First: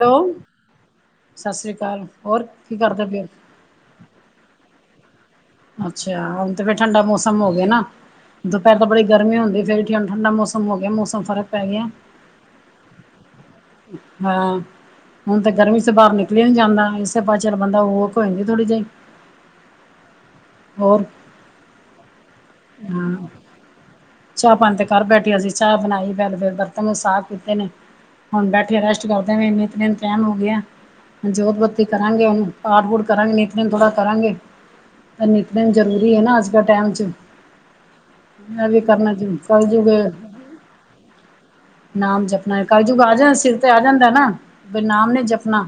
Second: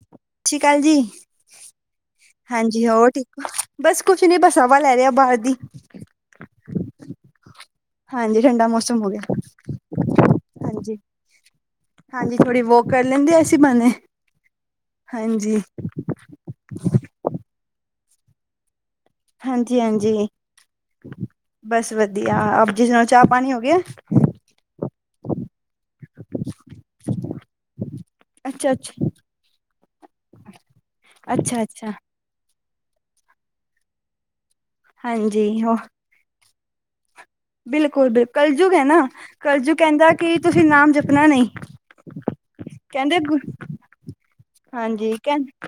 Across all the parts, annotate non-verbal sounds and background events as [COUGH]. Hello ਸਤਿ ਸ੍ਰੀ ਅਕਾਲ ਜੀ ਸਤਿ ਸ੍ਰੀ ਅਕਾਲ ਹੋਰ ਕੀ ਹਾਂਜੀ ਕਰਦੇ ਹੋਰ ਪਏ ਠੀਕ ਹੋ- ਬਸ ਕੁਛ ਨੀ ਬਸ ਹਵਾ ਲੈ ਰਹੇ ਬਾਹਰ ਦੀ ਅਛਾ, ਹੁਣ ਤੇ ਫੇਰ ਠੰਡਾ ਮੌਸਮ ਹੋ ਗਿਆ ਨਾ ਹਾਂਜੀ ਠੰਡਾ ਦੁਪਹਿਰ ਤਾਂ ਮੌਸਮ ਬੜੀ ਹੋ ਗਿਆ ਗਰਮੀ ਹੁੰਦੀ ਫੇਰ ਠੰਡਾ ਠੰਡਾ ਮੌਸਮ ਹੋ ਗਿਆ ਹਾਂਜੀ ਮੌਸਮ ਫਰਕ ਪੈ ਗਿਆ ਹਾਂਜੀ ਥੋੜ੍ਹੀਹੁ ਵੋਕ ਕਰ ਲੈਂਦੇ ਅਸੀ ਹਾਂ, ਹੁਣ ਤੇ ਗਰਮੀ ਸੇ ਬਾਹਰ ਨਿਕਲ ਜਾਂਦਾ ਇਸੇ ਪਜ ਚੱਲ ਜਾਂਦਾ ਬਨਦਾ ਵੋਕ ਹੋ ਜਾਂਦੀ ਥੋੜੀ ਜਿਹੀ [UNINTELLIGIBLE] ਹਾਂਜੀ- ਹਾਂਜੀ, ਹੋਰ ਬਸ ਵਧੀਆ ਆਪ ਜੀ ਦਾ ਹਾਂ ਚਾਹ ਪਾਣੀ ਹੋ ਗਿਆ। ਚਾਹ ਪਾਣੀ ਤੇ ਕਰ ਬੈਠੀ ਅਸੀ ਚਾਹ ਬਣਾਈ ਬੈਲ ਫਿਰ ਬਰਤਨ ਸਾਫ਼ ਕੀਤੇ ਨੇ ਹੁਣ ਅੱਛਾ ਬੈਠੇ ਅੱਛਾ ਅਰੈਸਟ ਕਰਦੇ ਨੇ ਨਿਤ ਨੇਮ ਦਾ ਟਾਈਮ ਹੋ ਗਿਆ ਆ ਜੋਤ ਅੱਛਾ ਬੱਤੀ ਅੱਛਾ ਕਰਾਂਗੇ ਉਹਨੂੰ ਪਾਡ ਵੂਡ ਕਰਾਂਗੇ ਨਿੱਤ ਨੇਮ ਥੋੜ੍ਹਾ ਕਰਾਂਗੇ ਤਾਂ ਹਾਂਜੀ ਨਿਤਨੇਮ ਨੂੰ ਹੋ ਜ਼ਰੂਰੀ ਹੈ ਨਾ ਅਜ ਕਲ ਟਾਈਮ 'ਚ ਬਿਲਕੁਲ ਬਿਲਕੁਲ ਮੈਂ ਕਲਯੁਗ ਵੀ ਹੈ। ਨਾ ਕਰਨਾ ਜੀ ਕਲਯੁਗ ਕਹਿੰਦਾ ਕਿ ਤੁਸੀ ਨਾਮ ਜਪਣਾ ਨਹੀ ਨਾਮ ਜਪਣਾ ਕਲਜੁਗ ਆ ਜਾਂ ਸਿਰ ਤੇ ਆ ਜਾਂਦਾ ਨਾ ਬ ਨਾਮ ਹਾਂਜੀ ਨਹੀ ਕਹਿੰ ਜਪਣਾ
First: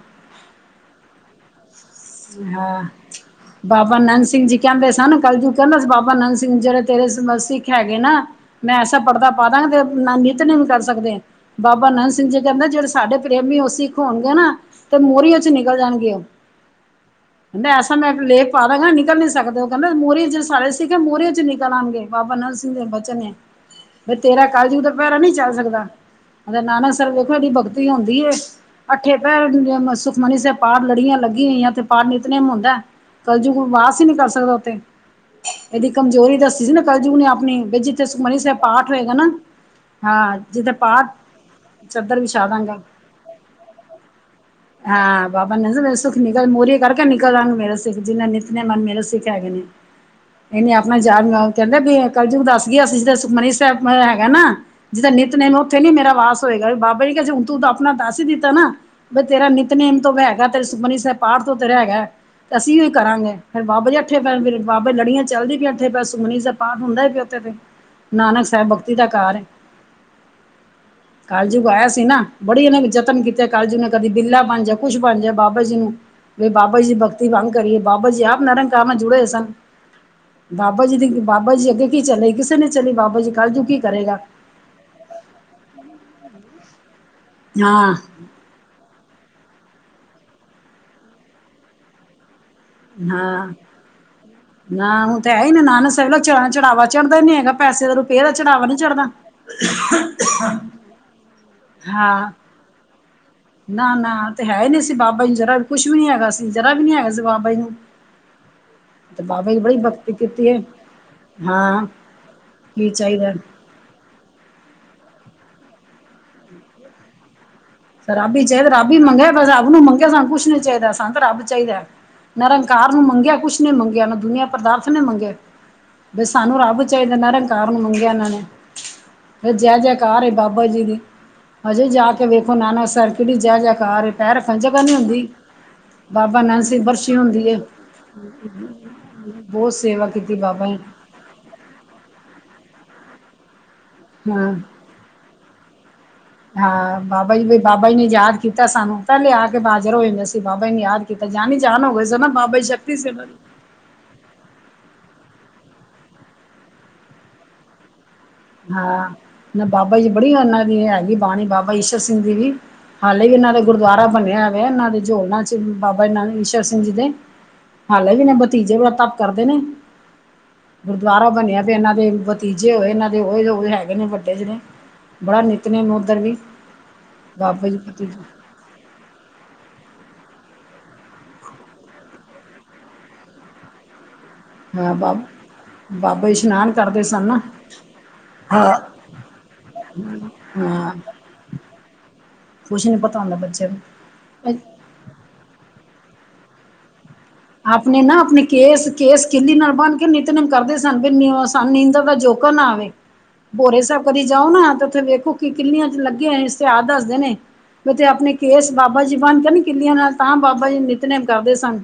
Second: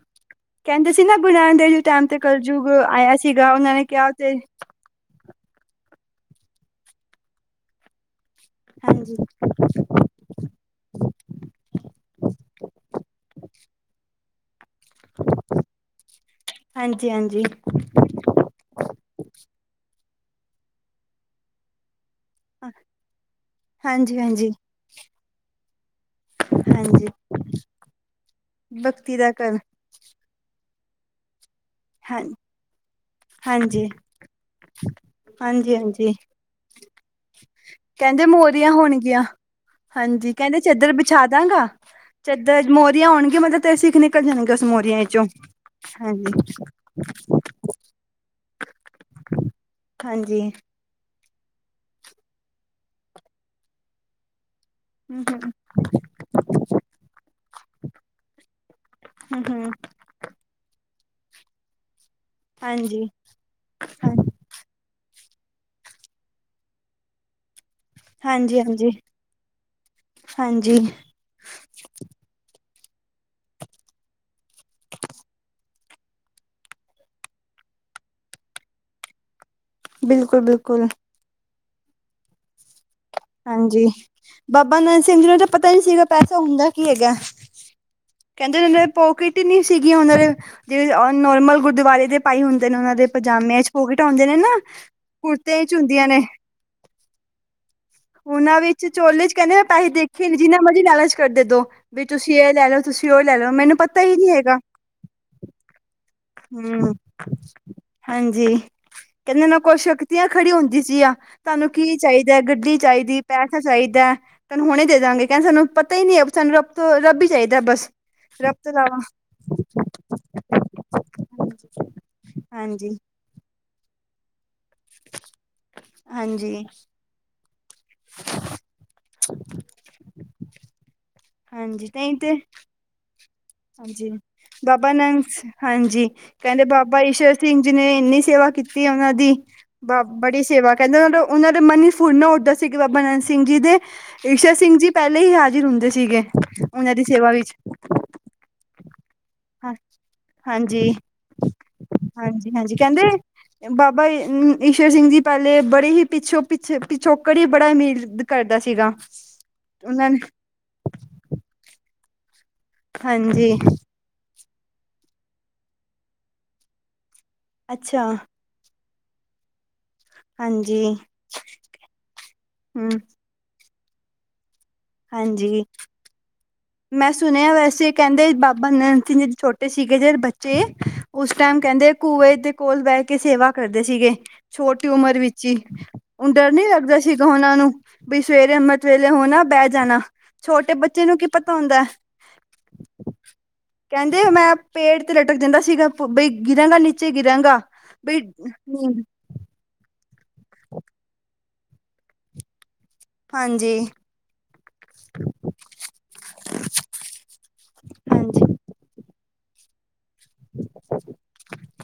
ਕਹਿੰਦੇ ਸੀ ਨਾ ਗੁਰੂ ਨਾਨਕ ਦੇਵ ਜੀ ਟਾਈਮ ਤੇ ਕਲਯੁਗ ਹਾਂ ਆਇਆ ਸੀਗਾ ਉਹਨਾਂ ਨੇ ਬਾਬਾ ਕਿਹਾ ਨੰਦ ਤੇ ਸਿੰਘ ਜੀ ਕਹਿੰਦੇ ਸਨ ਕੱਲਜੂਗ ਕਹਿੰਦਾ ਸੀ ਬਾਬਾ ਨੰਦ ਸਿੰਘ ਜਿਹੜੇ ਤੇਰੇ ਸਿੱਖ ਹੈਗੇ ਨਾ ਮੈਂ ਐਸਾ ਹਾਂਜੀ ਪੜ੍ਹਦਾ ਪਾ ਦਵਾਂਗਾ ਕਿ ਮਨ ਵਿਚ ਉਤਰ ਨਹੀ ਸਕਦੇ ਬਾਬਾ ਅਨੰਦ ਸਿੰਘ ਜੀ ਕਹਿੰਦੇ ਜਿਹੜੇ ਸਾਡੇ ਪ੍ਰੇਮੀ ਉਹ ਸਿੱਖ ਹੋਣਗੇ ਨਾ ਤੇ ਮੋਹਰੀਓ 'ਚ ਨਿਕਲ ਜਾਣਗੇ ਹਾਂਜੀ ਹਾਂਜੀ ਮੈਸ ਮੈਂ ਲੇਪ ਪਾ ਦਵਾਂਗਾ ਨਿਕਲ ਨਹੀ ਸਕਦੇ ਉਹ ਕਹਿੰਦੇ ਮੂਹਰੇ ' ਸਾਰੇ ਸਿੱਖ ਮੂਹਰੇ 'ਚ ਨਿਕਲ ਆਉਣਗੇ ਬਾਬਾ ਨੰਦ ਸਿੰਘ ਦੇ ਬਚਨ ਨੇ, ਹਾਂਜੀ ਤੇਰਾ ਹਾਂਜੀ ਕਲਯੁਗ ਦਾ ਪੈਰਾ ਨਹੀ ਚੱਲ ਸਕਦਾ ਨਾਨਕ ਹਾਂਜੀ ਸਾਹਿਬ ਦੇੇਖੋ ਡੀ ਭਗਤੀ ਹੋਦੀ ਏ ਅੱਠੇ ਬੱਤੀ ਦਾ ਘਰ ਪੈਰ ਸੁਖਮਨੀ ਸਾਹਿਬ ਪਾਰ ਲੜੀਆਂ ਲੱਗੀ ਹੋਈਆਂ ਤੇ ਤਾਂ ਹਾਂ ਨਿਤਨੇਮ ਹੁੰਦਾ ਕਲਯੁਗ ਕੋ ਹਾਂਜੀ ਵਾਸ ਹੀ ਨੀ ਕਰ ਸਕਦਾ ਉਥੇ, ਹਾਂਜੀ ਇਹਦੀ ਹਾਂਜੀ ਕਮਜ਼ੋਰੀ ਦੱਸੀ ਸੀ ਨਾ ਕਲਯੁਗ ਨੇ ਆਪਣੀ, ਫਿਰ ਜਿੱਥੇ ਕਹਿੰਦੇ ਸੁਖਮਨੀ ਸਾਹਿਬ ਮੋਰੀਆਂ ਪਾਠ ਹੋਏਗਾ ਹੋਣਗੀਆਂ ਨਾ- ਹਾਂਜੀ, ਹਾਂ ਕਹਿੰਦੇ ਜਿੱਥੇ ਚਦਰ ਪਾਠ ਵਿਛਾ ਦਵਾਂਗਾ। ਚੱਦਰ ਵਿਛਾ ਚਦਰ ਦਾਂਗਾ। ਮੋਹਰੀਆਂ ਹੋਣਗੀਆਂ ਮਤਲਬ ਤੇਰੇ ਸਿਖ ਨਿਕਲ ਜਾਣਗੇ ਉਸ ਮੋਰੀਆਂ ਚ, ਹਾਂ ਬਾਬਾ ਨੇ ਸੁਖ ਨਿਕਲ ਹਾਂਜੀ। ਮੋਰੀ ਕਰਕੇ ਨਿਕਲ ਆਉਣਗੇ ਮੇਰਾ ਸਿੱਖ ਜਿੰਨਾ ਨਿੱਤਨੇਮ ਮਨ ਮੇਰਾ ਸਿੱਖ ਹੈਗੇ ਨੇ। ਹਾਂਜੀ। ਇਹਨੇ ਆਪਣਾ ਯਾਦ ਨਾਲ ਕਹਿੰਦਾ ਵੀ ਕਲ ਯੁਗ ਦੱਸ ਗਿਆ ਸੀ ਸੁਖਮਨੀ ਸਾਹਿਬ ਮੈਂ ਹੈਗਾ ਨਾ। ਜਿਹਦਾ ਹਮ ਹਮ ਨਿਤਨੇਮ ਉਥੇ ਨਹੀਂ ਮੇਰਾ ਵਾਸ ਹੋਏਗਾ, ਬਾਬਾ ਜੀ ਕਹਿੰਦੇ ਤੂੰ ਆਪਣਾ ਦੱਸ ਹੀ ਦਿੱਤਾ ਨਾ। ਬਈ ਹਮ ਤੇਰਾ ਹਮ ਨਿੱਤਨੇਮ ਤਾਂ ਹੈਗਾ ਤੇਰੇ ਸੁਖਮਨੀ ਸਾਹਿਬ। ਪਾਠ ਤੋਂ ਤੇਰੇ ਹੈਗਾ ਤੇ ਅਸੀਂ ਉਹੀ ਹਾਂਜੀ ਕਰਾਂਗੇ ਫ਼ਿਰ ਬਾਬਾ ਜੀ ਹਾਂ ਇੱਥੇ ਬਹਿਣਗੇ। ਬਾਬੇ ਲੜੀਆਂ- ਚੱਲਦੀ ਪਈ ਏ ਉੱਥੇ, ਬਸ ਸੁਖਮਨੀ ਦਾ ਪਾਠ ਹੁੰਦਾ ਹੀ ਪਿਆ ਉੱਥੇ ਤੇ। ਨਾਨਕ ਹਾਂਜੀ ਸਾਹਿਬ ਹਾਂਜੀ ਭਗਤੀ ਦਾ ਘਰ। ਹਾਂਜੀ ਕਲਯੁਗ ਆਇਆ ਸੀ ਨਾ। ਬੜੇ ਇਹਨੇ ਯਤਨ ਕੀਤੇ ਕਲਯੁਗ ਨੇ। ਕਦੀ ਬਿੱਲਾ ਬਣ ਜਾਣ, ਕੁਛ ਬਣ ਜਾਣ। ਬਾਬਾ ਜੀ ਨੂੰ ਕਿ ਬਾਬਾ ਜੀ ਦੀ ਭਗਤੀ ਭੰਗ ਕਰੀਏ। ਬਾਬਾ ਜੀ ਆਪ ਨਿਰੰਕਾਰ ਨਾਲ ਜੁੜੇ ਹੋਏ ਸਨ। ਬਿਲਕੁਲ ਬਾਬਾ ਬਿਲਕੁਲ ਜੀ ਦੀ, ਬਾਬਾ ਜੀ ਅੱਗੇ ਕੀ ਚਲੇ, ਕਿਸੇ ਦੀ ਨਹੀਂ ਚਲੀ ਬਾਬਾ ਜੀ- ਕੱਲ ਜੂ ਕੀ ਹਾਂਜੀ, ਕਰੇਗਾ ਬਾਬਾ ਨੰਦ ਸਿੰਘ ਜੀ ਨੂੰ ਤਾਂ ਪਤਾ ਨੀ ਸੀਗਾ, ਪੈਸਾ ਹੁੰਦਾ ਕੀ ਹੈਗਾ। ਹਾਂ। ਕਹਿੰਦੇ ਉਹਨਾਂ ਪੋਕਿਟ ਨੀ ਸੀਗੀਆਂ ਉਹਨਾਂ ਦੇ ਜਿਹੜੇ ਨੋਰਮਲ ਗੁਰਦੁਆਰੇ ਦੇ ਪਾਈ ਹੁੰਦੇ ਨੇ ਉਹਨਾਂ ਦੇ ਹਾਂ ਪਜਾਮਿਆਂ 'ਚ ਪੋਕਟਾ ਹੁੰਦੀਆ ਨੇ ਨਾ ਹੁਣ ਤਾਂ ਹੈ ਹੀ ਨਾ ਕੁੜਤਿਆਂ 'ਚ ਨਾਨਕ ਹੁੰਦੀਆਂ ਸਾਹਿਬ ਦਾ ਨੇ ਚ ਚੜਾਵਾ ਚੜਦਾ ਨਹੀ ਹੈਗਾ ਪੈਸੇ ਦਾ ਰ ਉਹਨਾਂ ਵਿੱਚ ਚੋਲੇ 'ਚ ਕਹਿੰਦੇ ਪੈਸੇ ਦੇਖੇ ਨੀ, ਜਿਨਾ ਮਰਜ਼ੀ ਲਾਲਚ - ਘਟ ਦੇਦੋ, ਵੀ ਹਾਂ ਤੁਸੀਂ ਇਹ ਲੈਲੋ, ਤੁਸੀਂ ਉਹ ਲੈ ਲਓ, ਮੈਨੂੰ ਪਤਾ ਹੀ ਨਹੀਂ ਹੈਗਾ। ਬਾਬਾਜੀ ਨ ਜ਼ਰਾ, ਕੁਛ ਵੀ ਨਹੀਂ ਹੈਗਾ ਸੀ। ਜਰਾ ਵੀ ਹੂੰ, ਨੀ ਹੈਗਾ ਸੀ ਬਾਬਾ ਜੀ ਨੂੰ ਹਾਂਜੀ। ਤੇ ਕਹਿੰਦੇ ਬਾਬਾ ਜੀ ਨਾ ਬੜੀ ਕੋਈ ਭਗਤੀ ਸ਼ਕਤੀਆਂ ਕੀਤੀ ਖੜੀ ਹੈ ਹੁੰਦੀ ਸੀਆ, ਤੁਹਾਨੂੰ ਹਾਂ ਕੀ ਚਾਹੀਦਾ, ਗੱਡੀ ਕੀ ਚਾਹੀਦੀ, ਚਾਹੀਦਾ ਪੈਸਾ- ਚਾਹੀਦਾ, ਤੁਹਾਨੂੰ ਹੁਣੇ ਦੇ ਦਾਂਗੇ, ਕਹਿੰਦੇ ਸਾਨੂੰ ਪਤਾ ਹੀ ਨਹੀਂ ਸਾਨੂੰ ਰੱਬ ਤੋਂ, ਰੱਬ ਹੀ ਚਾਹੀਦਾ ਬਸ। ਰੱਬ ਹੀ ਚਾਹੀਦਾ, ਤੋਂ ਰੱਬ ਹੀ ਇਲਾਵਾ ਮੰਗਿਆ ਬਸ। ਰੱਬ ਨੂੰ ਮੰਗਿਆ, ਸਾਨੂੰ ਕੁਝ ਨਹੀਂ ਚਾਹੀ ਸਾਨੂੰ ਤਾਂ ਰੱਬ ਚਾਹੀਦਾ, ਨਿਰੰਕਾਰ ਹਾਂਜੀ ਨੂੰ ਮੰਗਿਆ, ਕੁਛ ਨੀ ਮੰਗਿਆ, ਮੈਂ ਦੁਨੀਆਂ ਪਦਾਰਥ ਨਹੀਂ ਮੰਗੇ, ਹਾਂਜੀ ਸਾਨੂੰ ਰੱਬ ਚਾਹੀਦਾ। ਨਾਰੇ ਨਿਰੰਕਾਰ ਨੂੰ ਮੰਗਿਆ ਇਹਨਾਂ ਨੇ। ਫਿਰ ਜੈ-ਜੈਕਾਰ ਏ ਬਾਬਾ ਜੀ ਦੀ, ਹਜੇ ਹਾਂਜੀ ਨਹੀਂ ਜਾਕੇ ਤੇ ਵੇਖ- ਨਕਸਰ ਹਾਂਜੀ, ਬਾਬਾ ਨੰਸ। ਹਾਂਜੀ, ਬਾਬਾ ਨੰਦ ਕਹਿੰਦੇ ਸਿੰਘ ਬਾਬਾ ਬਰਸ਼ੀ ਈਸ਼ਰ ਹੁੰਦੀ ਏ ਸਿੰਘ ਜੀ ਨੇ ਇੰਨੀ ਸੇਵਾ ਕੀਤੀ ਉਹਨਾਂ ਦੀ, ਬਹੁਤ ਬ, ਸੇਵਾ ਕੀਤੀ ਬੜੀ ਬਾਬਾ ਸੇਵਾ, ਜੀ ਕਹਿੰਦੇ ਓਹਨਾ ਉਹਨਾਂ ਦੇ ਮਨ ਈ ਫੁਰਨਾ ਉੱਠਦਾ ਸੀ, ਕਿ ਬਾਬਾ ਨੰਦ ਸਿੰਘ ਜੀ ਦੇ ਹਾਂ ਈਸ਼ਰ ਸਿੰਘ ਜੀ ਪਹਿਲੇ ਹੀ ਹਾਜ਼ਰ ਹੁੰਦੇ ਸੀਗੇ, ਉਹਨਾਂ ਹਾਂ ਦੀ ਸੇਵਾ ਬਾਬਾ ਵਿੱਚ। ਜੀ ਬਾਬਾ ਜੀ ਨੇ ਯਾਦ ਕੀਤਾ ਸਾਨੂੰ ਤਾਂ ਲਿਆ ਕੇ ਹਾਂ ਹਾਜਰ ਹੋ ਗਏ ਸੀ, ਬਾਬਾ ਜੀ ਨੇ ਹਾਂਜੀ ਯਾਦ ਕੀਤਾ ਜਾਣੀ-ਜਾਨ ਹੋ ਗਏ ਸੀ ਨਾ, ਹਾਂਜੀ ਬਾਬਾ ਹਾਂਜੀ ਸ਼ਕਤੀ ਕਹਿੰਦੇ ਸੀ ਉਹਨਾਂ ਦੀ। ਬਾਬਾ ਈਸ਼ਰ ਸਿੰਘ ਜੀ ਪਹਿਲੇ, ਬੜੇ ਹੀ ਪਿੱਛੋਂ, ਪਿੱਛ, ਪਿਛੋਕੜ ਹੀ ਬੜਾ ਅਮੀਰ ਕਰਦਾ ਸੀਗਾ ਹਾਂ, ਨਾ ਬਾਬਾ ਜੀ ਉਹਨਾਂ ਨੇ ਬੜੀ ਉਹਨਾਂ ਦੀ ਹੈਗੀ ਬਾਣੀ, ਬਾਬਾ ਈਸ਼ਰ ਸਿੰਘ ਦੀ ਵੀ। ਹਾਲੇ ਵੀ ਹਾਂਜੀ ਇਹਨਾਂ ਦਾ ਗੁਰਦੁਆਰਾ ਬਣਿਆ ਵੇ, ਓਹਨਾਂ ਦੇ ਝੋ ਨਾ'ਚ, ਬਾਬਾ ਦੇ ਨਾ ਈਸ਼ਰ ਸਿੰਘ ਜੀ ਦੇ। ਅੱਛਾ ਹਾਲੇ ਵੀ, ਨਾ ਦੇ ਭਤੀਜੇ ਬੜਾ ਤਪ ਕਰਦੇ ਨੇ। ਹਾਂਜੀ ਗੁਰਦੁਆਰਾ ਬਣਿਆ ਪਇਆ, ਇਹਨਾਂ ਦੇ ਭਤੀਜੇ ਹਮ ਹੋਏ, ਇਹਨਾ ਤੇ ਓ ਲੋਗ ਹੈਗੇ ਨੇ ਵੱਡੇ ਜੇ ਨੇ, ਬੜਾ ਹਾਂਜੀ ਨਿੱਤਨੇਮ ਉਧਰ ਵੀ। ਮੈਂ ਸੁਨਿਆ ਬਾਬਾ ਜੀ ਵੈਸੇ, ਪਤੀ ਕਹਿੰਦੇ ਬਾਬਾ ਨੰਦ ਸਿੰਘ ਜਦ ਛੋਟੇ ਸੀਗੇ ਜਿਹੜੇ ਬੱਚੇ, ਉਸ ਟਾਈਮ ਕਹਿੰਦੇ ਕੁੂਏ ਦੇ ਕੋਲ ਬਹਿਕੇ ਸੇਵਾ ਕਰਦੇ ਸੀਗੇ। ਛੋਟੀ ਹਾਂ ਉਮਰ ਬਾਬ ਵਿੱਚ ਹੀ, ਬਾਬਾ ਜੀ ਉਨ ਡਰ ਨਹੀਂ ਇਸ਼ਨਾਨ ਲੱਗਦਾ ਕਰਦੇ ਸੀਗਾ ਸਨ ਨਾ ਉਹਨਾਂ ਨੂੰ ਬਈ ਸਵੇਰੇ - ਹਾਂ ਤਵੇਲੇ ਹੋਣਾ ਬਹਿ ਜਾਣਾ, ਛੋਟੇ ਬੱਚੇ ਨੂੰ ਕੀ ਪ ਕੁਛ ਨੀ ਪਤਾ ਹੁੰਦਾ, ਬੱਚਿਆਂ ਨੂੰ। ਕਹਿੰਦੇ ਮੈਂ ਪੇੜ ਤੇ ਲਟਕ ਜਾਂਦਾ ਸੀਗਾ, ਬਈ ਗਿਰਾਂਗਾ ਨੀ ਚੇ ਗਿਰਾਂਗਾ ਬਈ, ਨੀਂਦ ਚਿੱਲੀ ਨਾਲ ਬੰਨਕੇ ਨਿੱਤਨੇਮ ਕਰਦੇ ਸਨ, ਵੀ ਸੂੰ ਨੀਂਦਰ ਦਾ ਝੋਕਾ ਨਾ ਆਵੇ ਹਾਂਜੀ ਭੋਰੇ ਸਾਹਿਬ ਕਦੀ ਜਾਓ ਨਾ, ਤੇ ਉੱਥੇ ਵੇਖੋ ਕਿ ਕਿੰਨੀਂਆਂ'ਚ ਲੱਗੇ ਹੋਏ, ਸੀਹਾਤ ਦੱਸਦੇ ਨੇ। ਓ ਤੇ ਆਪਣੇ ਹਾਂਜੀ ਕੇਸ ਬਾਬਾ ਜੀ ਬੰਨਕੇ ਨੀ ਕਿੱਲੀਆ ਨਾਲ, ਤਾਂ ਬਾਬਾ ਜੀ ਨਿਤਨੇਮ ਕਰਦੇ ਸਨ।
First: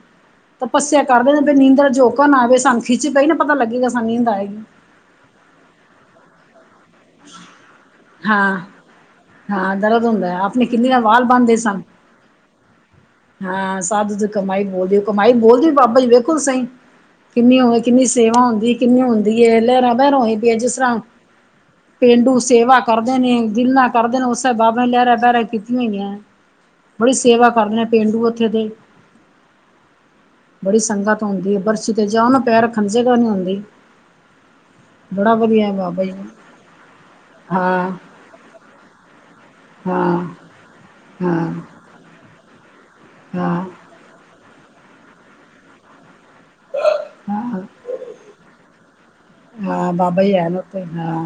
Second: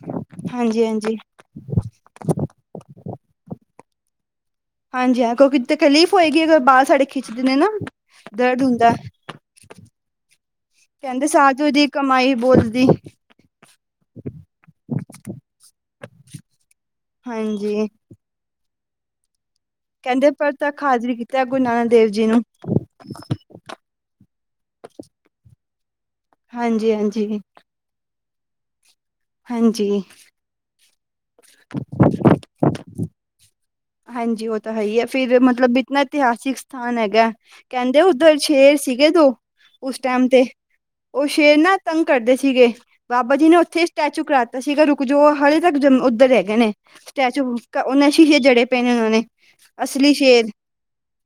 ਹਾਂਜੀ ਤਪੱਸਿਆ ਹਾਂਜੀ ਕਰਦੇ ਨੇ ਵੀ ਨੀਂਦਰ ਝੋਕਾ ਨਾ ਆਵੇ। ਸਾਨੂੰ ਖਿੱਚ ਪਈ ਨਾ, ਪਤਾ ਲੱਗੇਗਾ ਸਾਨੂੰ‌ ਨੀਂਦ ਆਏਗੀ। ਹਾਂਜੀ, ਹਾਂ, ਕਿਉਂਕਿ ਤਕਲੀਫ਼ ਹੋਏਗੀ ਅਗਰ ਬਾਲ‌ ਸਾਡੇ ਖਿੱਚਦੇ ਨੇ ਨਾ, ਹਾਂ ਦਰਦ‌ ਹੁੰਦਾ। ਹਾਂ, ਦਰਦ ਹੁੰਦਾ। ਆਪਣੇ ਕਿੰਨੇ ਨਾਲ ਵਾਲ ਕਹਿੰਦੇ ਬਣਦੇ ਸਾਧੂ ਸਨ। ਦੀ ਕਮਾਈ ਬੋਲਦੀ ਹਾਂ ਸਾਧੂ ਦੀ ਕਮਾਈ ਬੋਲਦੀ ਏ, ਕਮਾਈ ਬੋਲਦੀ ਬਾਬਾ ਜੀ ਵੇਖੋ ਤਾਂ ਸਹੀ। ਕਿੰਨੀ ਹਾਂਜੀ ਹੋਵੇਂ ਕਿੰਨੀ ਸੇਵਾ ਹੁੰਦੀ ਏ, ਕਿੰਨੀ ਹੁੰਦੀ ਏ, ਲਹਿਰਾਂ-ਬੇਂਰਾਂ ਕਹਿੰਦੇ ਹੋਈ ਪਈਆਂ ਜਿਸ ਪ੍ਰਤੱਖ ਤਰ੍ਹਾਂ ਹਾਜ਼ਰੀ ਕੀਤਾ ਗੁਰੂ ਨਾਨਕ ਦੇਵ ਜੀ ਪੇਂਡੂ ਨੂੰ ਸੇਵਾ ਕਰਦੇ ਨੇ, ਗਿਲਾਂ ਕਰਦੇ ਨੇ, ਉਸੇ ਬਾਬੇ ਲਹਿਰਾਂ-ਬੈਰਾ ਕੀਤੀਆਂ ਹੋਈਆਂ। ਹਾਂਜੀ ਬੜੀ ਹਾਂਜੀ ਸੇਵਾ ਕਰਦੇ ਪੇਂਡੂ ਉੱਥੇ ਦੇ। ਹਾਂਜੀ। ਬੜੀ ਸੰਗਤ ਹੁੰਦੀ ਏ, ਬਰਸ਼ੀ ਤੇ‌ ਜਾਓ ਨਾ, ਪੈਰ ਰੱਖਣ ਨੁੰ ਜਗ੍ਹਾ ਨਹੀਂ ਹੋਂਦੀ। ਹਾਂਜੀ, ਉਹ ਤੋ ਹੈਹੀ ਏ, ਫਿਰ‌ ਮਤਲਬ ਇਤਨਾ ਇਤਿਹਾਸੀਕ ਸਥਾਨ ਹੈਗਾ ਹਾਂ ਕਹਿੰਦੇ ਉਧਰ ਸ਼ੇਰ ਸੀਗੇ ਦੋ, ਉਸ ਹਾਂ ਟਾਈਮ ਤੇ। ਉਹ ਹਾਂ ਸ਼ੇਰ ਨਾ ਤੰਗ ਕਰਦੇ ਸੀਗੇ ਬਾਬਾ ਜੀ ਹਾਂ ਨੇ ਉੱਥੇ ਸਟੈਚੂ ਕਰਾਤਾ ਸੀਗਾ, ਰੁਕਜੋ। ਹਲੇੇ ਤੱਕ ਜਮ ਉੱਧਰ ਹੈਗੇ ਨੇ। ਸਟੈਚੂ, ਹਾਂ ਉਹ ਨਾ ਸ਼ੀਸ਼ੇ ਜੜੇ ਪਏ ਨੇ, ਉਹਨਾਂ ਨੇ। ਹਾਂ, ਅਸਲੀ ਬਾਬਾ ਜੀ ਸ਼ੇਰ ਹੈਨ ਉੱਥੇ, ਹਾਂ।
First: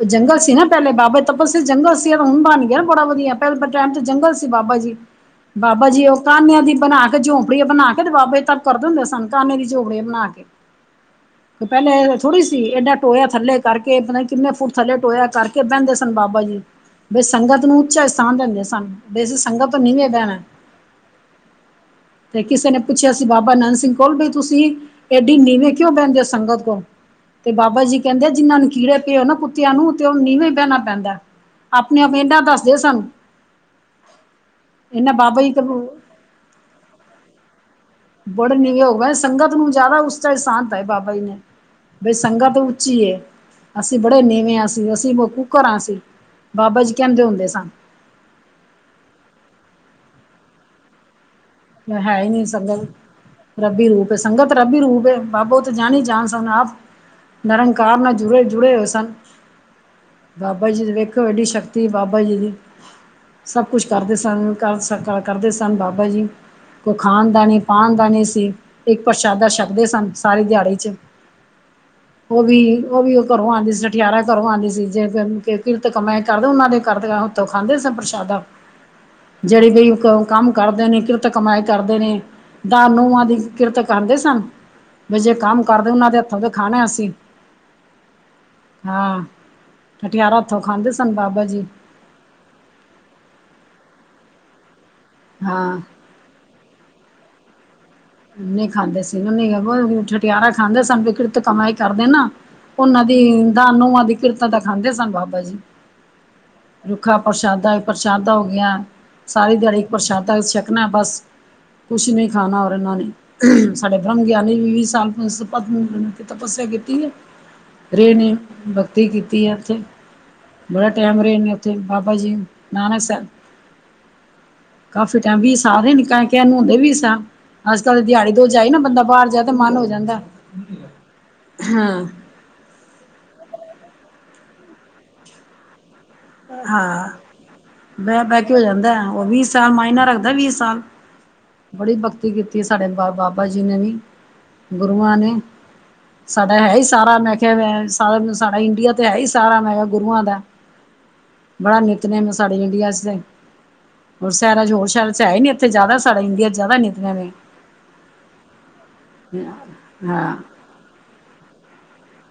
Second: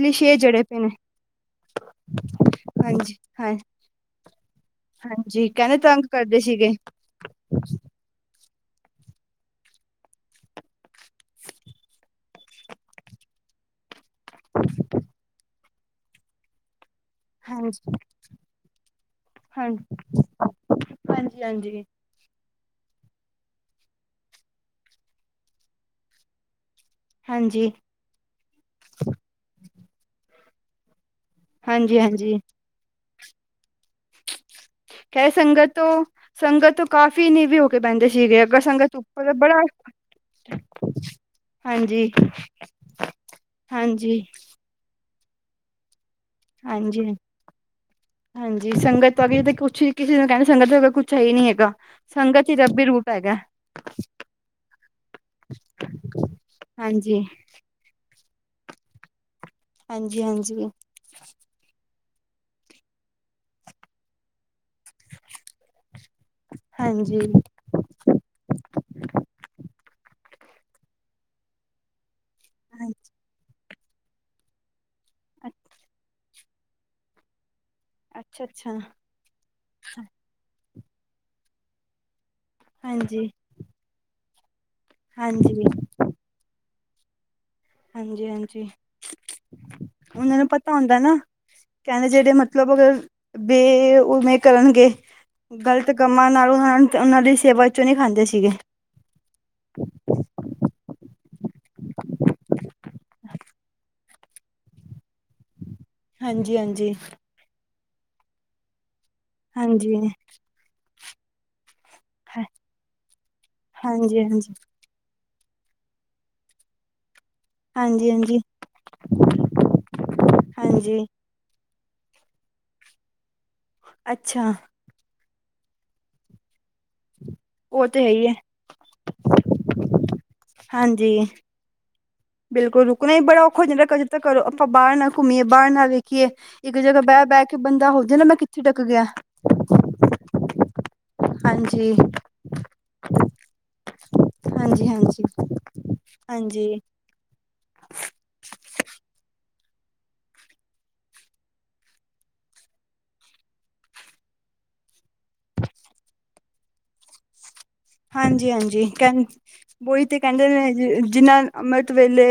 ਉਹ ਸ਼ੇਰ ਜੰਗਲ ਸੀ ਜੜੇ ਨਾ ਪਏ ਨੇ ਪਹਿਲੇ, ਬਾਬੇ ਤਪਸਵੀ ਜੰਗਲ ਸੀ, ਰੂਮ ਬਣਗਿਆ ਨਾ ਬੜਾ ਹਾਂਜੀ ਵਧੀਆ। ਹਾਂ ਪਹਿਲੇ ਟਾਈਮ ਤੇ ਜੰਗਲ ਸੀ ਬਾਬਾ ਜੀ, ਹਾਂਜੀ ਕਹਿੰਦੇ ਬਾਬਾ ਤੰਗ ਜੀ ਉਹ ਕਰਦੇ ਕ੍ਹਾਂਨਿਆਂ ਸੀਗੇ ਦੀ ਬਣਾ ਝੋਪੜੀਆ ਬਣਾਕੇ ਤੇ ਬਾਬੇ ਤਪ ਕਰਦੇ ਹੁੰਦੇ ਸਨ। ਕ੍ਹਾੰਨੇ ਦੀਆ ਝੋਪੜੀਆ ਬਣਾਕੇ। ਤੇ ਪਹਿਲੇ ਥੋੜ੍ਹੀ ਸੀ, ਏਡਾ ਟੋਇਆ ਥੱਲੇ ਕਰਕੇ ਕਿੰਨੇ ਫੁੱਟ ਥੱਲੇ ਟੋਇਆ ਕਰਕੇ ਬਹਿੰਦੇ ਸਨ ਬਾਬਾਜੀ। ਬਈ ਸੰਗਤ ਨੂੰ ਹਾਂਜੀ ਉੱਚਾ ਸਥਾਨ ਦਿੰਦੇ ਸਨ ਬਈ ਅਸੀਂ ਸੰਗਤ ਤੋ ਨੀਵੇਂ ਬਹਿਣਾ। ਹਾਂਜੀ-ਹਾਂਜੀ। ਤੇ ਕਿਸੇ ਨੇ ਪੁੱਛਿਆ ਸੀ ਬਾਬਾ ਨੰਦ ਸਿੰਘ ਕੋਲ ਬਈ ਤੁਸੀਂ ਏਡੀ ਨੀਵੇਂ ਕਿਉਂ ਬਹਿੰਦੇ ਹੋ ਸੰਗਤ ਤੋ ਤੇ ਹਾਂਜੀ ਬਾਬਾ ਜੀ ਕਹਿੰਦੇ ਜਿਹਨ੍ਹਾਂ ਨੂੰ ਕੀੜੇ ਪਏ ਹੋਏ ਨਾ ਕੁੱਤਿਆਂ ਨੂੰ ਤੇ ਉਨ੍ਹਾਂ ਨੂੰ ਨੀਵੇ ਬਹਿਣਾ ਪੈਂਦਾ। ਹਾਂਜੀ ਆਪਣਿਆਂ ਹਾਂਜੀ ਖੇਡਾਂ ਦੱਸਦੇ ਸਨ ਇਹਨਾਂ ਖੈਰ ਬਾਬਾ ਜੀ ਤੇ ਸੰਗਤ ਤੋਂ ਸੰਗਤ ਤੋਂ ਕਾਫ਼ੀ ਨੀਵੇ ਹੋ ਕੇ ਬਹਿੰਦੇ ਸੀਗੇ ਬੜ ਅਗਰ ਨਿਵੇ ਸੰਗਤ ਹੋਵੈ ਉੱਪਰ ਸੰਗਤ ਬੜਾ ਨੂੰ ਜ਼ਿਆਦਾ ਉੱਚਾ ਸਥਾਨ ਦਿੱਤਾ ਸੀ ਬਾਬਾ ਜੀ ਨੇ। ਹਾਂਜੀ ਬਈ ਸੰਗਤ ਉੱਚੀ ਏ ਅਸੀਂ ਹਾਂਜੀ ਬੜੇ ਨੀਵੇਂ ਆ ਅਸੀ-ਅਸੀਂ। ਘਰਾਂ ਸੀ ਬਾਬਾਜੀ ਹਾਂਜੀ ਕਹਿੰਦੇ ਹੁੰਦੇ ਸਨ। ਹਾਂਜੀ ਸੰਗਤ ਵਗ ਜਿੱਦ ਕੁਛ੍ ਕਿਸੇ ਨੂੰ ਕਹਿਣਾ ਸੰਗਤ ਕੁਛ ਹੈ ਹੀ ਨੀ ਹੈਗਾ ਸੰਗਤ ਹੀ ਰੱਬੀ ਰੂਪ ਹੈਗਾ। ਰੱਬੀ ਰੂਪ ਏ। ਸੰਗਤ ਰੱਬੀ ਰੂਪ ਏ। ਬਾਾਬਾ ਉਹ ਤਾਂ ਜਾਣੀ-ਜਾਣ ਸਣ ਆਪ। ਹਾਂਜੀ। ਨਿਰੰਕਾਰ ਨਾਲ ਜੁੜੇ ਜੁੜੇ ਹੋਏ ਸਨ ਹਾਂਜੀ ਹਾਂਜੀ ਬਾਬਾ ਜੀ ਵੇਖੇ ਹੋਏ ਐਡੀ ਸ਼ਕਤੀ ਬਾਬਾਜੀ ਦੀ ਸਭ ਕੁਛ ਕਰਦੇ ਸਨ ਆਦਰ ਸਤਿਕਾਰ ਕਰਦੇ ਸਨ ਬਾਬਾ ਜੀ। ਕੋਈ ਹਾਂਜੀ ਹਾਂਜੀ ਖਾਣ ਦਾ ਨੀ ਪਾਣ ਦਾ ਨੀ ਸੀ। ਇੱਕ ਪ੍ਰਸ਼ਾਦਾ ਛੱਕਦੇ ਸਨ ਸਾਰੀ ਦਿਹਾੜੀ ਚ ਉਹ ਵੀ ਉਹ ਵੀ ਉਹ ਕਰੋਂ ਆਂਦੀ ਸੀ। ਠਠਿਆਰਾਂ ਦੇ ਘੱਰੋ ਆਂਦੀ ਸੀ ਜੇ ਕਿਰਤ ਕਮੈ ਕਰਦੇ ਉਹਨਾਂ ਦੇ ਘਰੋ ਖਾਂਦੇ ਹੱਥੋਂ‌ ਖਾਂਦੇ ਸਨ ਪ੍ਰਸ਼ਾਦਾ। ਅੱਛਾ ਅੱਛਾ ਜਿਹੜੇ ਬਈ ਉਹ ਕੰਮ‌ ਕਰਦੇ ਨੇ ਕਿਰਤ ਕਮਾਾਈ ਕਰਦੇ ਨੇ ਦਾਨੂਹਾਂ ਹਾਂਜੀ ਦੀ ਕਿਰਤ ਕਰਦੇ ਸਨ। ਵੀ ਜੇ ਕੰਮ ਹਾਂਜੀ ਕਰਦੇ ਉਹਨਾਂ ਦੇ ਹੱਥੋਂ ਤੇ ਖਾਣਾ ਅਸੀਂ। ਹਾਂਜੀ-ਹਾਂਜੀ ਹਾਂ ਉਹਨਾਂ ਠਠਿਆਰਾਂ ਨੂੰ ਹੱਥੋਂ ਪਤਾ ਖਾਂਦੇ ਹੁੰਦਾ ਸਨ ਨਾ ਬਾਬਾ ਜੀ ਕਹਿੰਦੇ ਜਿਹੜੇ ਮਤਲਬ ਅਗਰ ਬੇ ਉਵੇਂ ਕਰਨਗੇ ਹਾਂ ਗ਼ਲਤ ਕੰਮਾਂ ਨਾਲੋਂ ਉਹਨਾਂ ਦੀ ਸੇਵਾ ਚੋਂ ਨਹੀਂ ਖਾਂਦੇ। ਸੀਗੇ ਨਹੀ ਖਾਂਦੇ ਸਨ ਠਟਿਆਰਾਂ ਖਾਂਦੇ ਸਨ ਸੋ ਕਿਰਤ ਕਮਾਈ ਕਰਦੇ ਨਾ ਉਹਨਾਂ ਦੀ ਦਾ ਨੂੰਆ ਦੀ ਕਿਰਤਾਂ ਦਾ ਖਾਂਦੇ ਸਨ ਬਾਬਾ ਜੀ। ਹਾਂਜੀ-ਹਾਂਜੀ। ਪ੍ਰਸ਼ਾਦਾ-ਪ੍ਰਸ਼ਾਦਾ ਹੋ ਗਿਆ ਸਾਰੀ ਦਿਹਾੜੀ ਹਾਂਜੀ ਪ੍ਰਸ਼ਾਦਾ ਛਕਣਾ ਬਸ। ਕੁਛ ਨੀ ਖਾਣਾ ਔਰ ਇਹਨਾਂ ਨੇ ਸਾਡੇ ਬ੍ਰਹਮ ਹਾਂਜੀ ਹਾਂਜੀ ਗਿਆਨੀ ਵੀ ਵੀਹ ਸਾਲ ਸੀਤਪ ਤਪੱਸਿਆ ਕੀਤੀ ਏ। ਹਾਂਜੀ ਰੇ ਨੀ ਹਾਂਜੀ ਨੌਕਰੀ ਕੀਤੀ ਹੈ ਔਥੇ ਬੜਾ ਹਾਂਜੀ ਟੈਮ ਰੇ ਨੇ ਓੱਥੇ ਬਾਾਬਾ ਜੀ ਨਾਨਕ ਸੈਬ ਅੱਛਾ। ਕਾਫੀ ਟੈਮ ਵੀ ਸਾਲ ਵੀ‌ ਸਾਲ ਕਹਿਣ ਨੂੰ ਹੁੰਦੇ ਵੀ ਸਾ ਅੱਜ- ਉਹ ਕੱਲ੍ਹ ਤੇ ਹੈ ਹੀ ਦਿਹਾੜੀ ਹੈ ਦੋ ਜਾਈ ਨਾ ਬੰਦਾ ਬਾਹਰ ਜਾ ਤਾਂ ਮਨ ਹੋ ਜਾਂਦਾ। ਹਾਂਜੀ। ਹਾਂ। ਬਿਲਕੁਲ ਰੁਕਣਾ ਹੀ ਬੜਾ ਔਖਾ ਹੋ ਜਾਂਦਾ ਕਦੀ ਤਾਂ ਕਰੋ ਆਪਾਂ ਬਾਹਰ ਨਾ ਘੁੰਮੀਏ ਬਾਹਰ ਨਾ ਵੇਖ। ਹਾਂ ਜਾਏ ਨਾ ਮੈਂ ਬਹਿ-ਬਹਿ ਕੇ ਹੋ ਕਿੱਥੇ ਟਕ ਜਾਂਦਾ ਗਿਆ ਉਹ ਵੀਹ ਸਾਲ ਮਾਇਨਾ ਰੱਖਦਾ ਵੀਹ ਸਾਲ। ਹਾਂਜੀ ਬੜੀ ਭਗਤੀ ਕੀਤੀ ਸਾਡੇ ਬਾਬਾ ਜੀ ਨੇ ਵੀ ਹਾਂਜੀ ਗੁਰੂਆਂ ਹਾਂਜੀ ਨੇ। ਸਾਡਾ ਹੈ ਹਾਂਜੀ ਹੀ ਸਾਰਾ ਮੈਂ ਕਿਹਾ ਸਾਰਾ ਸਾਡਾ ਇੰਡੀਆ ਤੇ ਹੈ ਹੀ ਸਾਰਾ ਮੈਂ ਕਿਹਾ ਗੁਰੂਆਂ ਦਾ। ਬੜਾ ਨਿੱਤਨੇਮ ਸਾਡੇ ਇੰਡੀਆ ਚ ਤੇ ਹੋ ਸਹਿਰਾ ਚ ਹੋਰ ਸ਼ਹਿਰਾਂ ਚ ਹੈ ਨੀ ਇੱਥੇਿ ਜਿਆਦਾ ਨੇ ਸਾਡੇ ਇੰਡੀਆ ਚ ਜ਼ਿਆਦਾ ਨੇ ਐਵੇਂ ਹਾਂਜੀ-ਹਾਂਜੀ ਕਹ ਔਈ ਤੇ ਕਹਿੰਦੇ ਨੇ ਜਿਨਾ ਅੰਮ੍ਰਿਤ ਵੇਲੇ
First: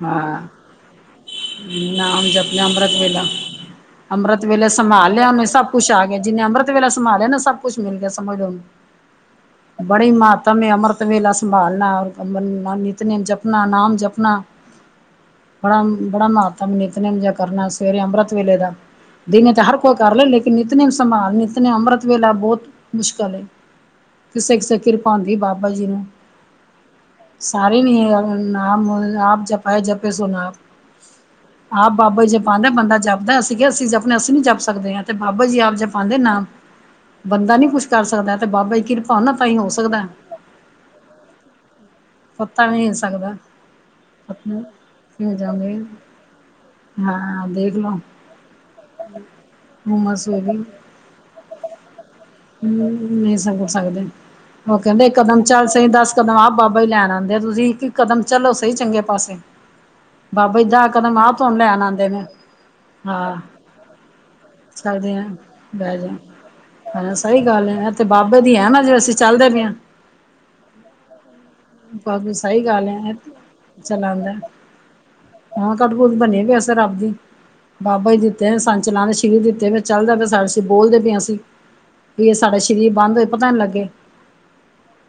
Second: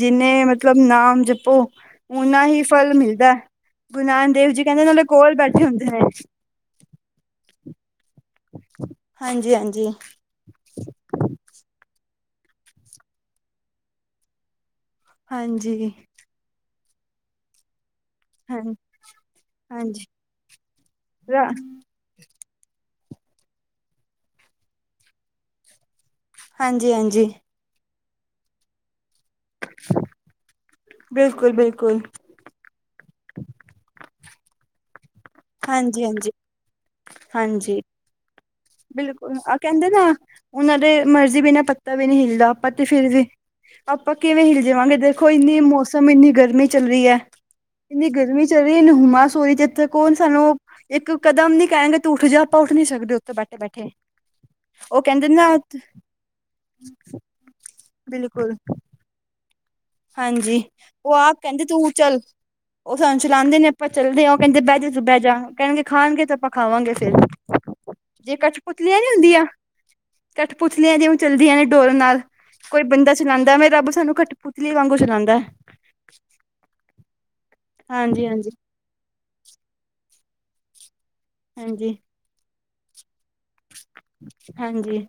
ਜਿੰਨੇ ਮਤਲਬ ਨਾਮ ਜਪੋ ਨਾਮ ਓਨਾ ਹੀ ਜਪਨਾ ਅੰਮ੍ਰਿਤ ਫਲ ਵੇਲਾ ਮਿਲਦਾ। ਗੁਰੂ ਨਾਨਕ ਅੰਮ੍ਰਿਤ ਦੇਵ ਜੀ ਵੇਲੇ ਕਹਿੰਦੇੇ ਉਨ੍ਹਾਂ ਦੇ ਕੋਲ ਬੈਠੇ ਹੁੰਦੇ ਨੇ। ਅਮ੍ਰਿਤ ਵੇਲਾ। ਸੰਭਾਲਿਆ ਨਾ‌ ਸਭ ਕੁੱਛ ਮਿਲ ਗਿਆ ਸਮਝ ਲੋ ਹਾਂਜੀ ਹਾਂਜੀ ਬੜੀ ਮਾਹਤਾ ਨੇ ਅਮ੍ਰਿਤ ਵੇਲਾ ਸੰਭਾਲਣਾ ਔਰ ਕੰ ਨਿਤਨੇਮ ਜਪਣਾ ਨਾਮ ਜਪਣਾ ਬੜਾ ਹਾਂਜੀ ਬੜਾ ਮਾਤਮ ਏ ਨਿੱਤਨੇਮ ਕਰਨਾ ਸਵੇਰੇ ਅੰਮ੍ਰਿਤ ਵੇਲੇ ਹਾਂ ਦਾ ਦਿਨੇ ਤਾਂ ਹਰ ਕੋਈ ਕਰ ਹਾਂਜੀ ਲੈ ਲੇਕਿਨ ਨਿੱਤਨੇਮ ਸੰਭਾਲ ਨਿੱਤਨ ਅੰਮ੍ਰਿਤਵੇਲਾ ਬਹੁਤ ਮੁਸ਼ਕਲ ਏ, ਕਿਸੇ-ਕਿਸੇ ਕਿਰਪਾ ਆਂਦੀ ਬਾਬਾ ਜੀ ਨੂੰ। ਹਾਂਜੀ- ਹਾਂਜੀ। ਸਾਰੇ ਨਹੀਂ ਐ, ਨਾਮ ਆਪ ਜਪ ਆਏ, ਜਪੇ ਸੋ ਨਾਮ, ਬਿਲਕੁਲ ਆਪ ਬਿਲਕੁਲ ਬਾਬਾ ਕੋ ਜੇ ਪਾਂਦਾ ਬੰਦਾ ਜਪਦਾ, ਅਸੀਂ ਕਿਹਾ ਅਸੀਂ ਜਪਣੇ ਆ, ਅਸੀਂ ਨੀ ਜਪ ਸਕਦੇ ਹਾਂ। ਤੇ ਬਾਬਾ ਜੀ ਆਪ ਹਾਂਜੀ ਜਪਾਂਦੇ ਹਾਂਜੀ ਨਾਮ, ਬੰਦਾ ਨੀ ਹਾਂਜੀ ਕੁੱਛ ਕਰ ਸਕਦਾ। ਤੇ ਬਾਬਾ ਜੀ ਕਿਰਪਾ ਹੋਣਾ ਬਿਲਕੁਲ ਤਾਂ ਆਹ ਹੀ ਹੋ ਕਹਿੰਦੇ ਨਾ, ਸਕਦਾ ਉਹਨਾਂ ਦੇ ਮਰਜ਼ੀ ਬਿਨਾਂ ਪੱਤਾ ਵੀ ਨਹੀਂ ਹਿਲਦਾ, ਪਤਾ ਆਪਾਂ ਤੇ ਨਹੀਂ ਫਿਰ ਵੀ ਸਕਦਾ ਆਪਾਂ ਕਿਵੇਂ ਹਿਲ ਜਾਵਾਂਗੇ, ਦੇਖੋ ਹੋ ਇੰਨੀ ਜਾਓਗੇ ਮੌਸਮ, ਇੰਨੀ ਗਰਮੀ ਚੱਲ ਰਹੀ ਏ, ਹਾਂ ਦੇਖ ਲਓ ਇੰਨੀ ਗਰਮੀ ਚਰੀ ਨਹਮਾ ਸੋਰੀ ਜਿੱਥੇ ਕੌਣ ਹੁਮਸ ਸਾਨੂੰ, ਹੋਏਗੀ ਇੱਕ ਕਦਮ ਨੀ ਕਹਿਣਗੇ ਤੇ ਉੱਠ ਜਾ, ਆਪਾਂ ਉੱਠ ਨੀ ਸਕਦੇ। ਉੱਥੇ ਨਹੀਂ ਬੈਠੇ ਸਮਝ ਬੈਠੇ ਸਕਦੇ। ਉਹ ਕਹਿੰਦੇ ਕਦਮ ਚੱਲ ਸਹੀ, ਦਸ ਕਦਮ ਆਪ ਬਾਬਾ ਹੀ ਲੈਣ ਆਂਦੇ, ਤੁਸੀਂ ਇਕ ਕਦਮ ਚੱਲੋ ਬਿਲਕੁਲ ਸਹੀ। ਚੰਗੇ ਪਾਸੇ, ਬਾਬਾ ਹਾਂਜੀ ਦਾ ਉਹ ਕਦਮ ਆਪ ਤੁਹਾਨੂੰ ਕਹਿੰਦੇ ਲੈਣ ਤੂੰ ਆਂਦੇ ਚੱਲ ਨੇ। ਉਹ ਸਾਨੂੰ ਹਾਂ ਚਲਾਂਦੇ ਨੇ, ਆਪਾਂ ਚੱਲਦੇ ਆ, ਉਹ ਕਹਿੰਦੇ ਬਹਿ ਜਾ ਚੱਲਦੇ ਬਹਿ ਆ ਜਾ, ਕਹਿਣਗੇ ਬਹਿ ਜਾ ਖਾਣਗੇ ਤੇ ਆਪਾਂ ਖਾਵਾਂਗੇ ਫੇਰ। ਹਾਂ ਸਹੀ ਗੱਲ ਹੈ ਤੇ ਜੇ ਬਾਬੇ ਦੀ ਹੈ ਨਾ ਜੇ ਕਠਪੁਤਲੀਆਂ ਨੀ ਅਸੀਂ ਹੁੰਦੀਆਂ। ਚੱਲਦੇ ਪਏ ਹਾਂ ਕਠਪੁਤਲੀਆਂ ਜਿਵੇਂ ਚਲਦੀਆਂ ਨੇ ਡੋਰਾਂ ਨਾਲ, ਬਾਬੇ ਸਹੀ ਕੋਈ ਗੱਲ ਹੈ ਬੰਦਾ ਚਲਾਂਦਾ, ਉਵੇਂ ਰੱਬ ਸਾਨੂੰ ਚਲਾਉਂਦਾ ਕਠ [INAUDIBLE] ਹਾਂ ਕਠਪੁਤਲੀ ਤਾਂ ਨੀ ਵੈਸੇ ਰੱਬ ਦੀ, ਬਾਬਾ ਜੀ ਹਾਂਜੀ ਹਾਂਜੀ ਦਿੱਤੇ ਸੰਚ ਲਾਂ ਠੀਕ ਦਿੱਤੇ ਫੈ ਚੱਲਦਾ ਪਿਆ ਸਾਂਹ ਅਸੀਂ, ਬੋਲਦੇ ਪਏ ਆਂ ਅਸੀਂ। ਹਾਂਜੀ। ਵੀ ਸਾਡਾ ਸਰੀਰ ਬੰਦ ਹੋਏ, ਪਤਾ ਨਾ ਲੱਗੇ। ਹਾਂਜੀ,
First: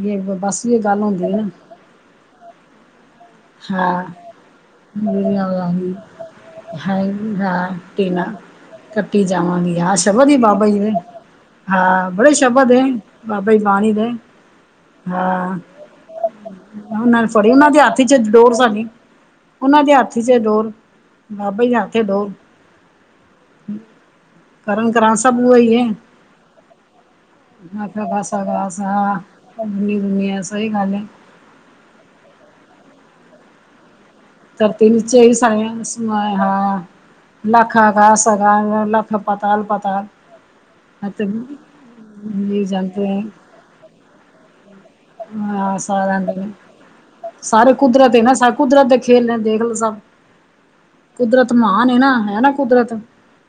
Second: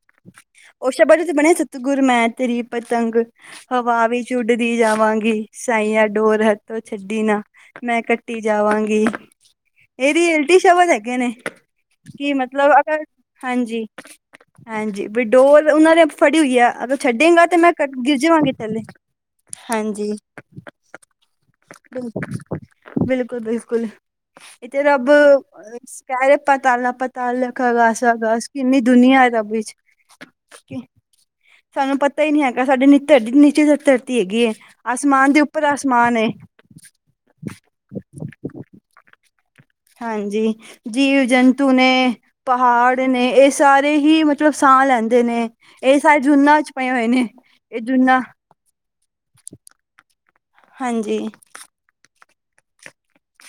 ਵੀ ਬਸ ਵੀ ਇਹ ਉਹ ਗੱਲ ਸ਼ਬਦ ਹੁੰਦੀ ਹੈ ਤੇ ਨਾ ਬਣਿਆ, ਸਤਿਗੁਰ ਮੈਂ ਤੇਰੀ ਪਤੰਗ ਹਾਂ ਹਵਾ ਵਿੱਚ ਉੱਡਦੀ ਜਾਵਾਂਗੀ, ਸਾਈਆਂ ਡੋਰ ਹੱਥੋਂ ਹਾਂ ਛੱਡੀ ਨਾ। ਹਾਂ ਮੈਂ ਟੀਨਾ ਕੱਟੀ ਜਾਵਾਂਗੀ, ਕੱਟੀ ਜਾਵਾਂਗੀ ਆਹ ਇਹ ਸ਼ਬਦ ਹੀ ਰੀਐਲਟੀ ਬਾਬਾ ਜੀ ਸ਼ਬਦ ਦੇ ਹੈਗੇ ਨੇ। ਹਾਂ, ਬਹੁ ਕਿ ਸ਼ਬਦ ਮਤਲਬ ਏ। ਅਗਰ ਹਾਂਜੀ- ਹਾਂਜੀ, ਵੀ ਹਾਂ ਡੋਰ ਉਹਨਾਂ ਦੇ ਫੜੀ ਹੋਈ ਆ, ਅਗਰ ਉਹਨਾਂ ਨੇ ਛੱਡੇਗਾ ਫੜੀ ਤੇ ਉਹਨਾਂ ਮੈਂ ਦੇ ਕ ਹੱਥ ਚ ਗਿਰ ਜਾਂਵਾਂਗੀ ਡੋਰ ਥੱਲੇ। ਸਾਡੀ ਉਹਨਾਂ ਦੇ ਹਾਂਜੀ, ਹੱਥ ਚ ਡੋਰ ਬਾਬਾ ਜੀ ਦੇ ਹੱਥ ਚ ਡੋਰ ਬਿਲਕੁਲ- ਬਿਲਕੁਲ। ਇਹ ਤੇ ਕਰਨ ਰੱਬ ਕਰਾਨ ਸਭ ਉਹੀ ਹੈ ਕਹਿ ਰਾ ਪਤਾਲਾ ਪਤਾਲ, ਲੱਖ ਅਗਾਸ। ਆਖਾ ਅ ਖਾਸਾ ਦੱਸ ਕਿੰਨੀ ਖਾਸਾ ਦੁਨੀਆਂ ਐ ਰੱਬ ਵਿੱਚ, ਦੁਨੀਆ ਸਹੀ ਠੀਕ ਐ। ਗੱਲ ਹੈ ਸਾਨੂੰ ਪਤਾ ਹੀ ਨਹੀਂ ਹੈਗਾ, ਸਾਡੇ ਨਿੱਤਰ ਨੀਚੇ ਧ ਧ ਧਰਤੀ ਨੀਚੇ ਹੀ ਸਾਰਿਆਂ ਨੂੰ ਏ ਸਮਾਇਆ ਹੋਇਆ। ਲੱਖਾਂ ਆਗਾਂਹਾਂ, ਲੱਖ ਪਾਤਾਲਾਂ। ਹਾਂਜੀ, ਜੀਵ-ਜੰਤੂ ਨੇ, ਪਹਾੜ ਨੇ, ਇਸ ਸਾਰੇ ਹੀ ਮਤਲਬ ਸਾਹ ਲੈਂਦੇ ਨੇ, ਇਹ ਸਾਰੇ ਜੂਨਾਂ ਚ ਪਏ ਹੋਏ ਨੇ, ਇਹ ਜੂਨਾਂ ਕੁਦਰਤ ਦੇ ਖੇਲ ਨੇ, ਦੇਖ ਲੋ ਸਭ। ਹਾਂਜੀ। ਮਹਾਨ ਹੈ ਨਾ, ਹੈ ਨਾ ਕੁਦਰਤ।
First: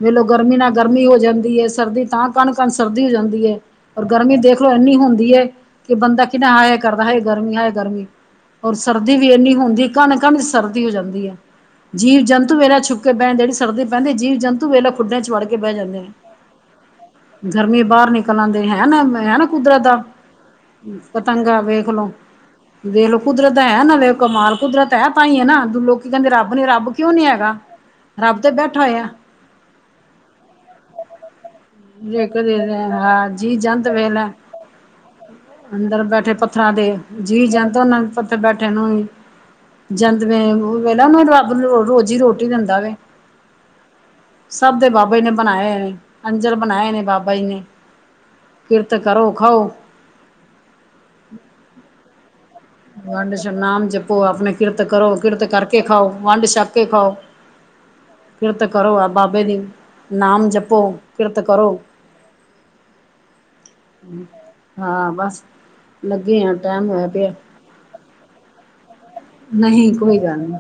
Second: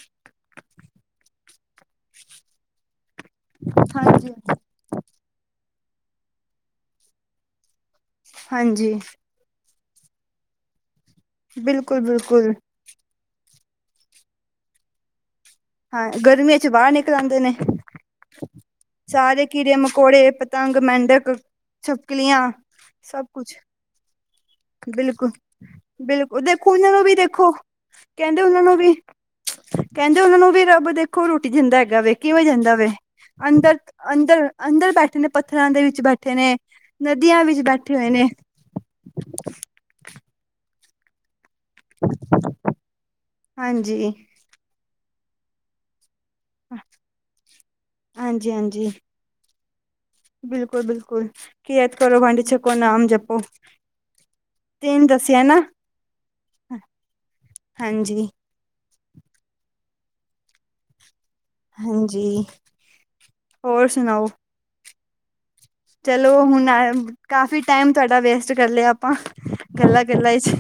ਵੇਲੋ ਗਰਮੀ ਨਾਲ ਗਰਮੀ ਹੋ ਜਾਂਦੀ ਏ, ਸਰਦੀ ਤਾਂ ਕਣ- ਕਣ ਸਰਦੀ ਹੋ ਜਾਂਦੀ ਰ ਹਾਂਜੀ ਗਰਮੀ ਦੇਖਲੋ ਇੰਨੀ ਹੁੰਦੀ ਐ, ਕਿ ਬੰਦਾ ਕਿੰਨਾ ਹਾਏ ਕਰਦਾ ਹਾਏ ਗਰਮੀ, ਹਾਏ ਗਰਮੀ। ਔਰ ਹਾਂਜੀ ਸਰਦੀ ਵੀ ਇੰਨੀ ਹੁੰਦੀ ਏ, ਕਣ- ਕਣ ਚ ਸਰਦੀ ਹੋ ਜਾਂਦੀ ਐ, ਬਿਲਕੁਲ ਜੀਵ- ਬਿਲਕੁਲ ਜੰਤੂ ਮੇਰਾ ਛੁੱਕ ਸੁੱਕੇ ਪਏ ਆ, ਜਿਹੜੀ ਸਰਦੀ ਪੈਂਦੀ ਐ, ਜੀਵ- ਜੰਤੂ ਤੇ ਵੇਲਾ ਖੁੱਡਿਆਂ ਚ ਵੜ ਕੇ ਬਹਿ ਜਾਂਦੇ ਐ, ਹਾਂ ਗਰਮੀਆਂ ਚ ਬਾਹਰ ਨਿਕਲ ਆਂਦੇ ਨੇ ਗਰਮੀ ਬਾਹਰ ਨਿਕਲ ਆਂਦੇ ਹੈ ਨਾ, ਹੈ ਨਾ। ਸਾਰੇ ਕੀੜੇ- ਕੁਦਰਤ ਦਾ ਮਕੌੜੇ, ਪਤੰਗ ਮੈਂਡੇ ਪਤੰਗਾ ਵੇਖਲੋ, ਵੇਖਲੋ ਸਭ ਕੁਛ ਕੁਦਰਤ ਹੈ ਨਾ, ਵੇਖੋ ਕਮਾਲ। ਕੁਦਰਤ ਹੈ ਬਿਲਕੁਲ ਤਾਂਈ ਹੈ ਨਾ, ਦੋ ਲੋਕੀ ਕਹਿੰਦੇ ਬਿਲਕੁਲ ਰੱਬ ਨੀ, ਦੇਖੋ ਉਹਨਾਂ ਰੱਬ ਨੂੰ ਕਿਉਂ ਵੀ ਨੀ ਦੇਖੋ ਹੈਗਾ, ਰੱਬ ਕਹਿੰਦੇ ਤੇ ਉਹਨਾਂ ਨੂੰ ਬੈਠਾ ਵੀ ਹੋਇਆ। ਕਹਿੰਦੇ ਉਹਨਾਂ ਨੂੰ ਵੀ ਰੱਬ ਦੇਖੋ ਰੋਟੀ ਜਾਂਦਾ ਹੈਗਾ ਵੇ, ਜੇ ਕਿਵੇਂ ਕਦੇ ਦਿੰਦਾ ਵੇ ਹਾਂ ਜੀ ਅੰਦਰ- ਜੰਤ ਵੇਖ ਲੈ ਅੰਦਰ ਅੰਦਰ ਬੈਠੇ ਨੇ। ਪੱਥਰਾਂ ਦੇ ਵਿੱਚ ਅੰਦਰ ਬੈਠੇ ਨੇ ਪੱਥਰਾਂ ਦੇ ਨਦੀਆਂ ਜੀਅ ਵਿੱਚ ਜੰਤ, ਬੈਠੇ ਉਹਨਾਂ ਹੋਏ ਪੱਥਰ ਨੇ ਬੈਠੇ ਬੈਠਿਆਂ ਨੂੰ ਵੀ, ਜੰਤ ਵੇਲਾ ਉਹ ਵੇਲਾ ਉਹ ਨਾ ਰੱਬ ਸ ਰੋਜ਼ੀ ਰੋਟੀ ਦਿੰਦਾ ਵੇ, ਹਾਂਜੀ ਸਭ ਦੇ ਬਾਬੇ ਨੇ ਬਣਾਇਆ ਏ। ਅੰਜਰ ਬਣਾਏ ਨੇ ਬਾਬਾ ਜੀ ਨੇ, ਕਿਰਤ ਕਰੋ ਖਾਓ। ਬਿਲਕੁਲ-ਬਿਲਕੁਲ, ਕੀ ਐਤ ਕਰੋ ਭਾਂਡੇ ਚ ਵੰਡ ਛਕੋ ਨਾਮ ਜਪੋ ਆਪਣੇ ਕਿਰਤ ਤਿੰਨ ਕਰੋ ਕਿਰਤ ਦੱਸਿਆ ਨਾ ਕਰਕੇ ਖਾਓ ਵੰਡ ਛਪ ਕੇ ਖਾਓ। ਹਾਂਜੀ ਕਿਰਤ ਕਰੋ ਆ ਬਾਬੇ ਦੀ ਨਾਮ ਜਪੋ। ਕਿਰਤ ਕਰੋ ਹਾਂਜੀ ਹੋਰ ਸੁਣਾਓ ਹਾਂ ਬਸ। ਲੱਗੇ ਚਲੋ ਆ ਹੁਣ ਟਾਈਮ ਹੋਇਆ ਪਿਆ ਕਾਫ਼ੀ। ਟਾਈਮ ਤੁਹਾਡਾ ਵੇਸਟ ਕਰ ਲਿਆ ਆਪਾਂ ਨਹੀਂ ਗੱਲਾਂ ਕੋਈ ਗੱਲਾਂ ਗੱਲ ਚ। ਨੀ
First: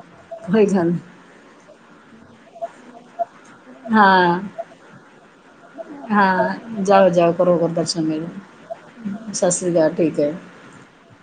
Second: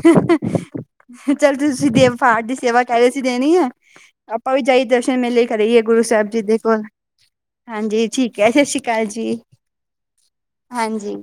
ਕੋਈ ਗੱਲ ਨੀ ਚੱਲ ਤੁਸੀਂ ਦੇਵ ਫਾਟ ਦੀ ਸੇਵਾ ਕਹਿ ਰਹੇ ਸੀ ਦੇਣੀ ਹੈ। ਹਾਂ ਆਪਾਂ ਵੀ ਜਾਈ ਦਰਸ਼ਨ ਮੇਲੇ ਕਰਾਈਏ ਗੁਰੂ ਸਾਹਿਬ ਜੀ ਦੇ ਹਾਂ ਕੋਲ ਜਾਓ ਜਾਓ ਕਰੋ ਦਰਸ਼ਨ ਹਾਂਜੀ ਮੇਰੇ ਠੀਕ ਹੈ ਅੱਛਾ ਸਤਿ ਸ੍ਰੀ ਅਕਾਲ। ਸਤਿ ਸ੍ਰੀ ਅਕਾਲ ਜੀ। ਸਤਿ ਸ਼੍ਰੀ ਅਕਾਲ, ਠੀਕ ਹੈ। ਹਾਂਜੀ